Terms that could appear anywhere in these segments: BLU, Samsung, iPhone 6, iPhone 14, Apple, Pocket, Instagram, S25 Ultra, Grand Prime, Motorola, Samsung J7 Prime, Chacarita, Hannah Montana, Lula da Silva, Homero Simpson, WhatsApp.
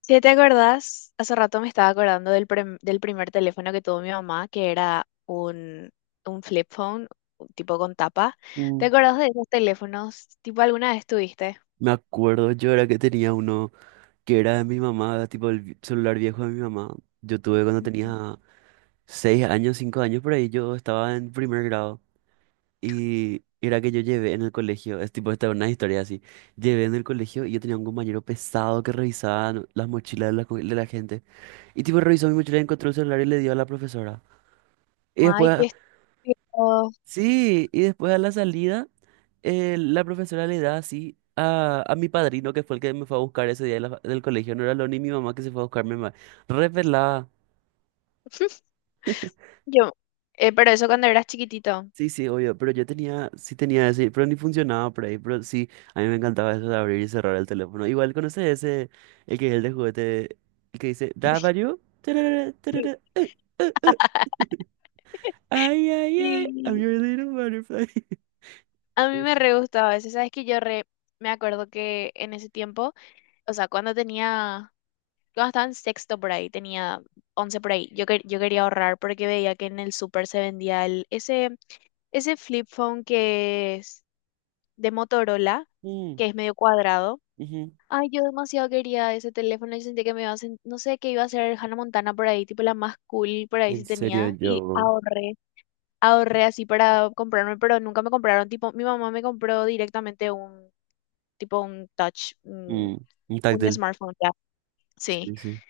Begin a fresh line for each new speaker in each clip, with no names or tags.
Si te acordás, hace rato me estaba acordando del primer teléfono que tuvo mi mamá, que era un flip phone, un tipo con tapa. ¿Te
Mm.
acordás de esos teléfonos? ¿Tipo alguna vez tuviste?
Me acuerdo yo era que tenía uno que era de mi mamá, tipo el celular viejo de mi mamá. Yo tuve cuando
Ujú.
tenía 6 años, 5 años por ahí, yo estaba en primer grado. Y era que yo llevé en el colegio, es tipo, esta es una historia así. Llevé en el colegio y yo tenía un compañero pesado que revisaba las mochilas de la gente. Y tipo revisó mi mochila y encontró el celular y le dio a la profesora. Y
Ay, qué
después
estúpido.
Sí, y después a la salida, la profesora le da así a mi padrino, que fue el que me fue a buscar ese día del colegio, no era lo ni mi mamá que se fue a buscarme más. Revelada.
Yo, pero eso cuando eras chiquitito.
Sí, sí, obvio, pero yo tenía, sí tenía ese, pero ni funcionaba por ahí, pero sí, a mí me encantaba eso de abrir y cerrar el teléfono. Igual conoces ese, el que es el de juguete, el que dice, ¿Da value? Tarara,
Sí.
tarara, eh, eh". Ay, ay, ay, I'm
Sí,
your little butterfly.
a mí
Ese.
me re gustaba eso. Sabes que me acuerdo que en ese tiempo, o sea, cuando tenía Yo cuando estaba en sexto por ahí, tenía 11 por ahí. Yo quería ahorrar porque veía que en el súper se vendía ese flip phone que es de Motorola,
Mm,
que es medio cuadrado.
ujú.
Ay, yo demasiado quería ese teléfono. Yo sentía que me iba a no sé, qué iba a ser Hannah Montana por ahí, tipo la más cool por ahí
En
sí
serio,
tenía. Y
yo.
ahorré así para comprarme, pero nunca me compraron. Tipo, mi mamá me compró directamente tipo un touch, un,
Mm, un
un
táctil.
smartphone ya. Sí,
Sí, sí.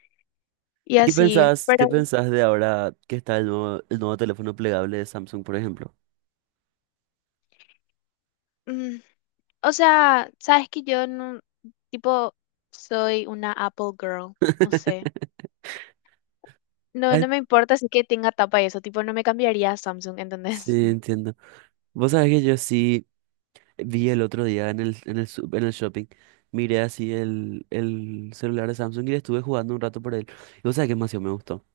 y
¿Y qué
así,
pensás,
pero...
qué pensás de ahora que está el nuevo teléfono plegable de Samsung, por ejemplo?
ujú. O sea, sabes que yo no, tipo, soy una Apple girl, no sé. No, no
Ay,
me importa si que tenga tapa y eso, tipo, no me cambiaría a Samsung, ¿entendés?
sí, entiendo. Vos sabés que yo sí vi el otro día en el shopping, miré así el celular de Samsung y le estuve jugando un rato por él. Y vos sabés que demasiado me gustó.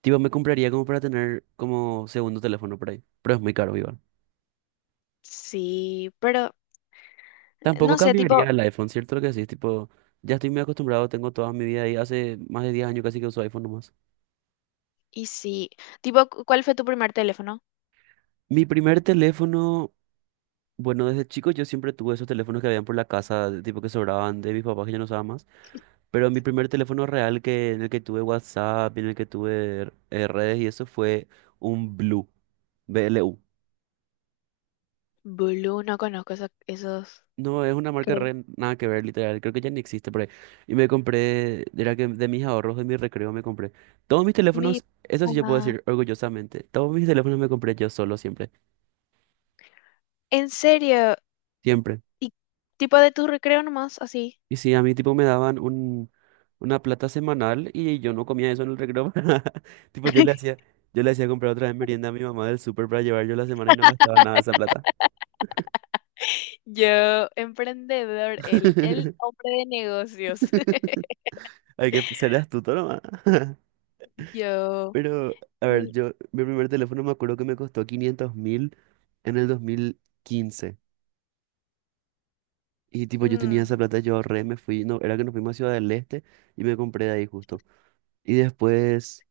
Tipo, me compraría como para tener como segundo teléfono por ahí, pero es muy caro igual.
Sí, pero
Tampoco
no sé,
cambiaría
tipo,
el iPhone, ¿cierto? Lo que sí, tipo, ya estoy muy acostumbrado, tengo toda mi vida ahí, hace más de 10 años casi que uso iPhone nomás.
y sí. Tipo, ¿cuál fue tu primer teléfono?
Mi primer teléfono, bueno, desde chico yo siempre tuve esos teléfonos que habían por la casa, de tipo que sobraban de mis papás que ya no usaban más, pero mi primer teléfono real que, en el que tuve WhatsApp, en el que tuve redes y eso fue un Blue, BLU.
Blue, no conozco esos.
No, es una marca
Creo.
re, nada que ver, literal, creo que ya ni existe por ahí. Y me compré, era que de mis ahorros, de mi recreo me compré. Todos mis
Mi
teléfonos, eso sí yo puedo
mamá.
decir orgullosamente, todos mis teléfonos me compré yo solo siempre,
¿En serio?
siempre.
¿Y tipo de tu recreo nomás, así?
Y sí, a mí tipo me daban una plata semanal y yo no comía eso en el recreo. Tipo, yo le hacía comprar otra vez merienda a mi mamá del súper para llevar yo la semana y no gastaba nada de esa plata.
Yo, emprendedor, el hombre de negocios.
Hay que ser astuto nomás.
Yo,
Pero, a ver,
mi-
yo, mi primer teléfono me acuerdo que me costó 500.000 en el 2015. Y tipo, yo tenía
mm,
esa plata, yo ahorré, me fui, no, era que nos fuimos a Ciudad del Este y me compré de ahí justo. Y después,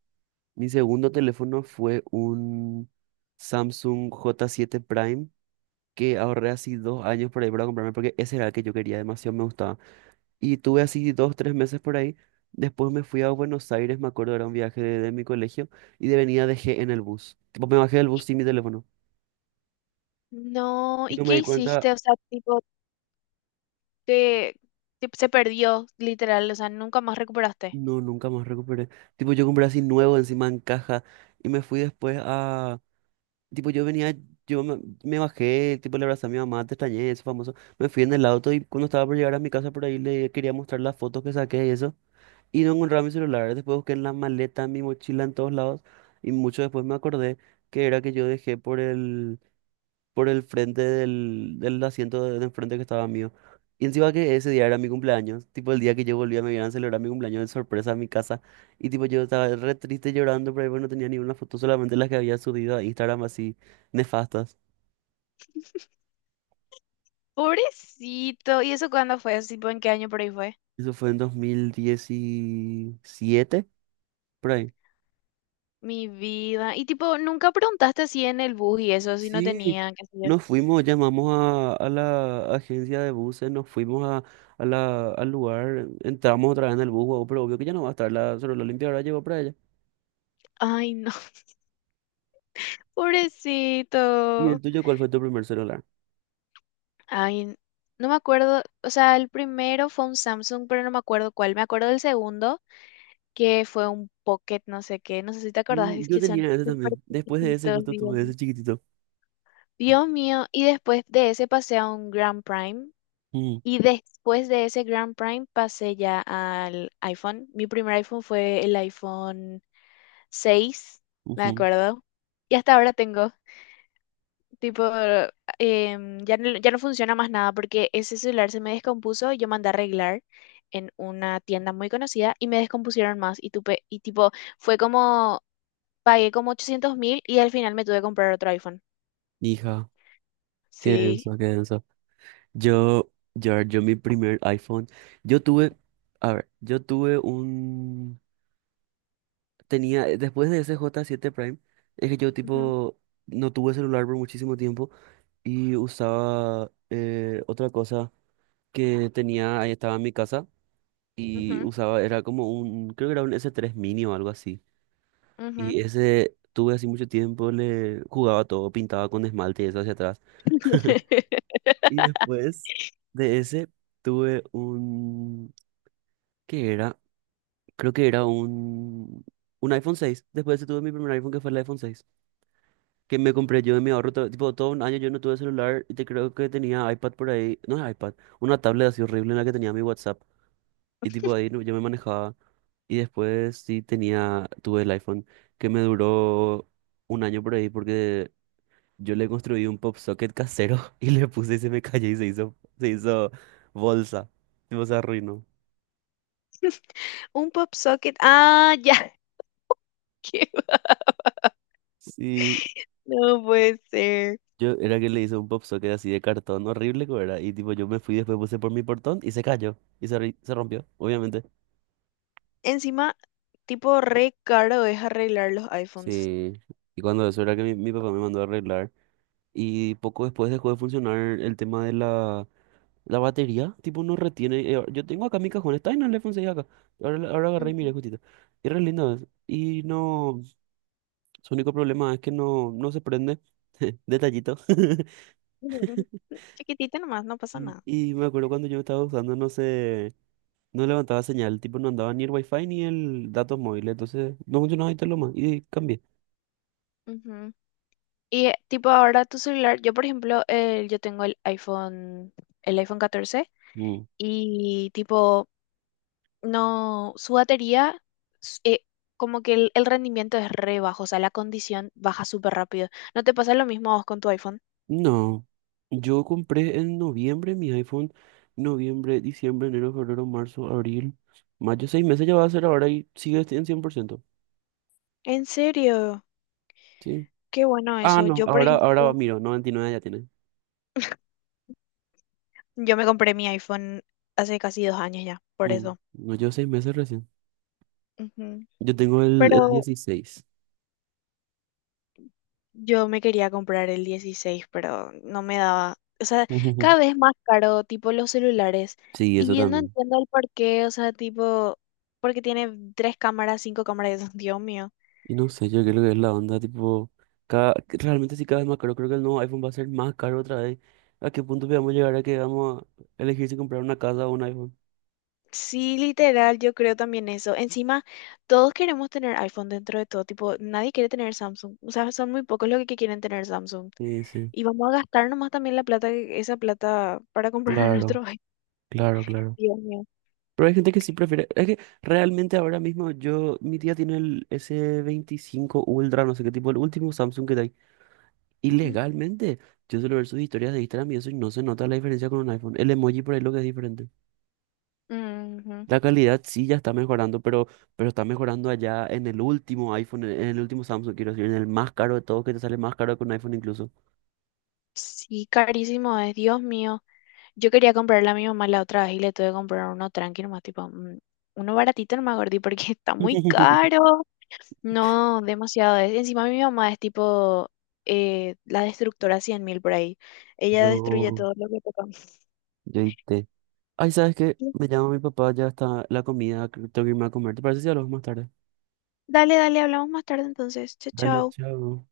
mi segundo teléfono fue un Samsung J7 Prime que ahorré así 2 años por ahí para comprarme, porque ese era el que yo quería, demasiado me gustaba. Y tuve así dos, tres meses por ahí. Después me fui a Buenos Aires, me acuerdo, era un viaje de mi colegio, y de venida dejé en el bus. Tipo, me bajé del bus sin mi teléfono.
No,
Y
¿y
no me
qué
di cuenta,
hiciste? O sea, tipo, te, se perdió, literal, o sea, nunca más recuperaste.
no, nunca más recuperé. Tipo, yo compré así nuevo, encima en caja, y me fui después a... Tipo, yo venía, me bajé, tipo, le abrazé a mi mamá, te extrañé, eso famoso. Me fui en el auto y cuando estaba por llegar a mi casa por ahí le quería mostrar las fotos que saqué y eso. Y no encontraba mi celular. Después busqué en la maleta, en mi mochila, en todos lados. Y mucho después me acordé que era que yo dejé por el frente del asiento de enfrente que estaba mío. Y encima que ese día era mi cumpleaños. Tipo el día que yo volvía me iban a celebrar mi cumpleaños de sorpresa a mi casa. Y tipo yo estaba re triste llorando, pero ahí no tenía ni una foto, solamente las que había subido a Instagram así nefastas.
Pobrecito, ¿y eso cuándo fue? Así, ¿tipo en qué año por ahí fue?
Eso fue en 2017, por ahí.
Mi vida. Y tipo, nunca preguntaste así en el bus y eso, si no
Sí,
tenía, qué sé yo.
nos fuimos, llamamos a la agencia de buses, nos fuimos al lugar, entramos otra vez en el bus, guau, pero obvio que ya no va a estar la celular limpia, ahora llegó para ella.
Ay, no,
¿Y
pobrecito.
el tuyo cuál fue tu primer celular?
Ay, no me acuerdo, o sea, el primero fue un Samsung, pero no me acuerdo cuál. Me acuerdo del segundo, que fue un Pocket, no sé qué, no sé si te acordás, es
Yo
que son
tenía ese
súper
también, después de ese
chiquititos,
justo
digamos.
tuve ese chiquitito.
Dios mío, y después de ese pasé a un Grand Prime
Mm,
y después de ese Grand Prime pasé ya al iPhone. Mi primer iPhone fue el iPhone 6, me
ujú.
acuerdo. Y hasta ahora tengo, tipo, ya no, ya no funciona más nada porque ese celular se me descompuso y yo mandé a arreglar en una tienda muy conocida y me descompusieron más y tipo, fue como, pagué como 800.000 y al final me tuve que comprar otro iPhone.
Hija, qué
Sí.
denso, qué denso. Yo, mi primer iPhone, yo tuve, a ver, yo tuve un, tenía, después de ese j siete Prime, es que yo
Ujú,
tipo... No tuve celular por muchísimo tiempo. Y usaba otra cosa que tenía, ahí estaba en mi casa y
ujú,
usaba, era como un, creo que era un S3 Mini o algo así.
ujú.
Y ese tuve así mucho tiempo, le jugaba todo, pintaba con esmalte y eso hacia atrás. Y después de ese tuve un, ¿qué era? Creo que era un iPhone 6. Después de ese tuve mi primer iPhone que fue el iPhone 6 que me compré yo de mi ahorro, tipo, todo un año yo no tuve celular y te creo que tenía iPad por ahí, no es iPad, una tablet así horrible en la que tenía mi WhatsApp y tipo ahí yo me manejaba y después sí tenía, tuve el iPhone que me duró un año por ahí porque yo le construí un pop socket casero y le puse y se me cayó y se hizo bolsa, tipo se arruinó.
Un pop socket. Ah, ya. Qué-
Sí,
No puede ser.
yo era que le hice un pop socket así de cartón horrible que era y tipo yo me fui después puse por mi portón y se cayó y se rompió, obviamente.
Encima, tipo, re caro es arreglar los iPhones.
Sí, y cuando eso era que mi papá me mandó a arreglar. Y poco después dejó de funcionar el tema de la batería. Tipo, no retiene. Yo tengo acá mi cajón, está en el iPhone 6 acá. Ahora, ahora agarré y
Ujú.
miré justito. Y re lindo es. Y no, su único problema es que no se prende. Detallito.
Chiquitito nomás, no pasa
Y
nada.
y me acuerdo cuando yo estaba usando, no sé, no levantaba señal, tipo no andaba ni el wifi ni el datos móviles, entonces no funcionaba y todo lo más, y cambié.
Ujú. Y tipo ahora tu celular, yo por ejemplo, yo tengo el iPhone 14
Mm.
y tipo, no, su batería, s- eh, como que el rendimiento es re bajo, o sea, la condición baja súper rápido. ¿No te pasa lo mismo a vos con tu iPhone?
No, yo compré en noviembre mi iPhone, noviembre, diciembre, enero, febrero, marzo, abril, mayo, 6 meses ya va a ser ahora y sigue en 100%.
¿En serio?
¿Sí?
Qué bueno
Ah,
eso.
no,
Yo, por
ahora
ejemplo,
miro, 99 ya tiene.
yo me compré mi iPhone hace casi 2 años ya, por
Mm,
eso.
no, yo 6 meses recién.
Ujú.
Yo tengo el
Pero
16.
yo me quería comprar el 16, pero no me daba. O sea, cada vez más caro, tipo los celulares.
Sí, eso
Y yo no
también.
entiendo el por qué, o sea, tipo, porque tiene tres cámaras, cinco cámaras, Dios mío.
Y no sé, yo creo que es la onda, tipo, que realmente sí cada vez más caro, creo que el nuevo iPhone va a ser más caro otra vez. ¿A qué punto vamos a llegar a que vamos a elegir si comprar una casa o un iPhone?
Sí, literal, yo creo también eso. Encima, todos queremos tener iPhone dentro de todo, tipo, nadie quiere tener Samsung. O sea, son muy pocos los que quieren tener Samsung.
Sí, sí,
Y vamos a gastar nomás también la plata, esa plata para comprar
claro.
nuestro... Ay,
Claro, claro.
Dios mío.
Pero hay gente que sí prefiere. Es que realmente ahora mismo yo, mi tía tiene el S25 Ultra, no sé qué tipo, el último Samsung que hay. Y
Ujú.
legalmente, yo suelo ver sus historias de Instagram y eso y no se nota la diferencia con un iPhone. El emoji por ahí lo que es diferente.
Ujú.
La calidad sí ya está mejorando, pero está mejorando allá en el último iPhone, en el último Samsung, quiero decir, en el más caro de todos, que te sale más caro que un iPhone incluso.
Sí, carísimo es, Dios mío. Yo quería comprarle a mi mamá la otra vez y le tuve que comprar uno tranqui nomás, tipo, uno baratito nomás, gordi, porque está muy caro. No, demasiado es. Encima mi mamá es tipo la destructora 100.000 por ahí. Ella destruye
Yo,
todo lo que toca.
yo y té. Ay, ¿sabes qué? Me llama mi papá, ya está la comida, creo que tengo que irme a comer. ¿Te parece si hablamos más tarde?
Dale, dale, hablamos más tarde entonces. Chao,
Dale,
chao.
chao.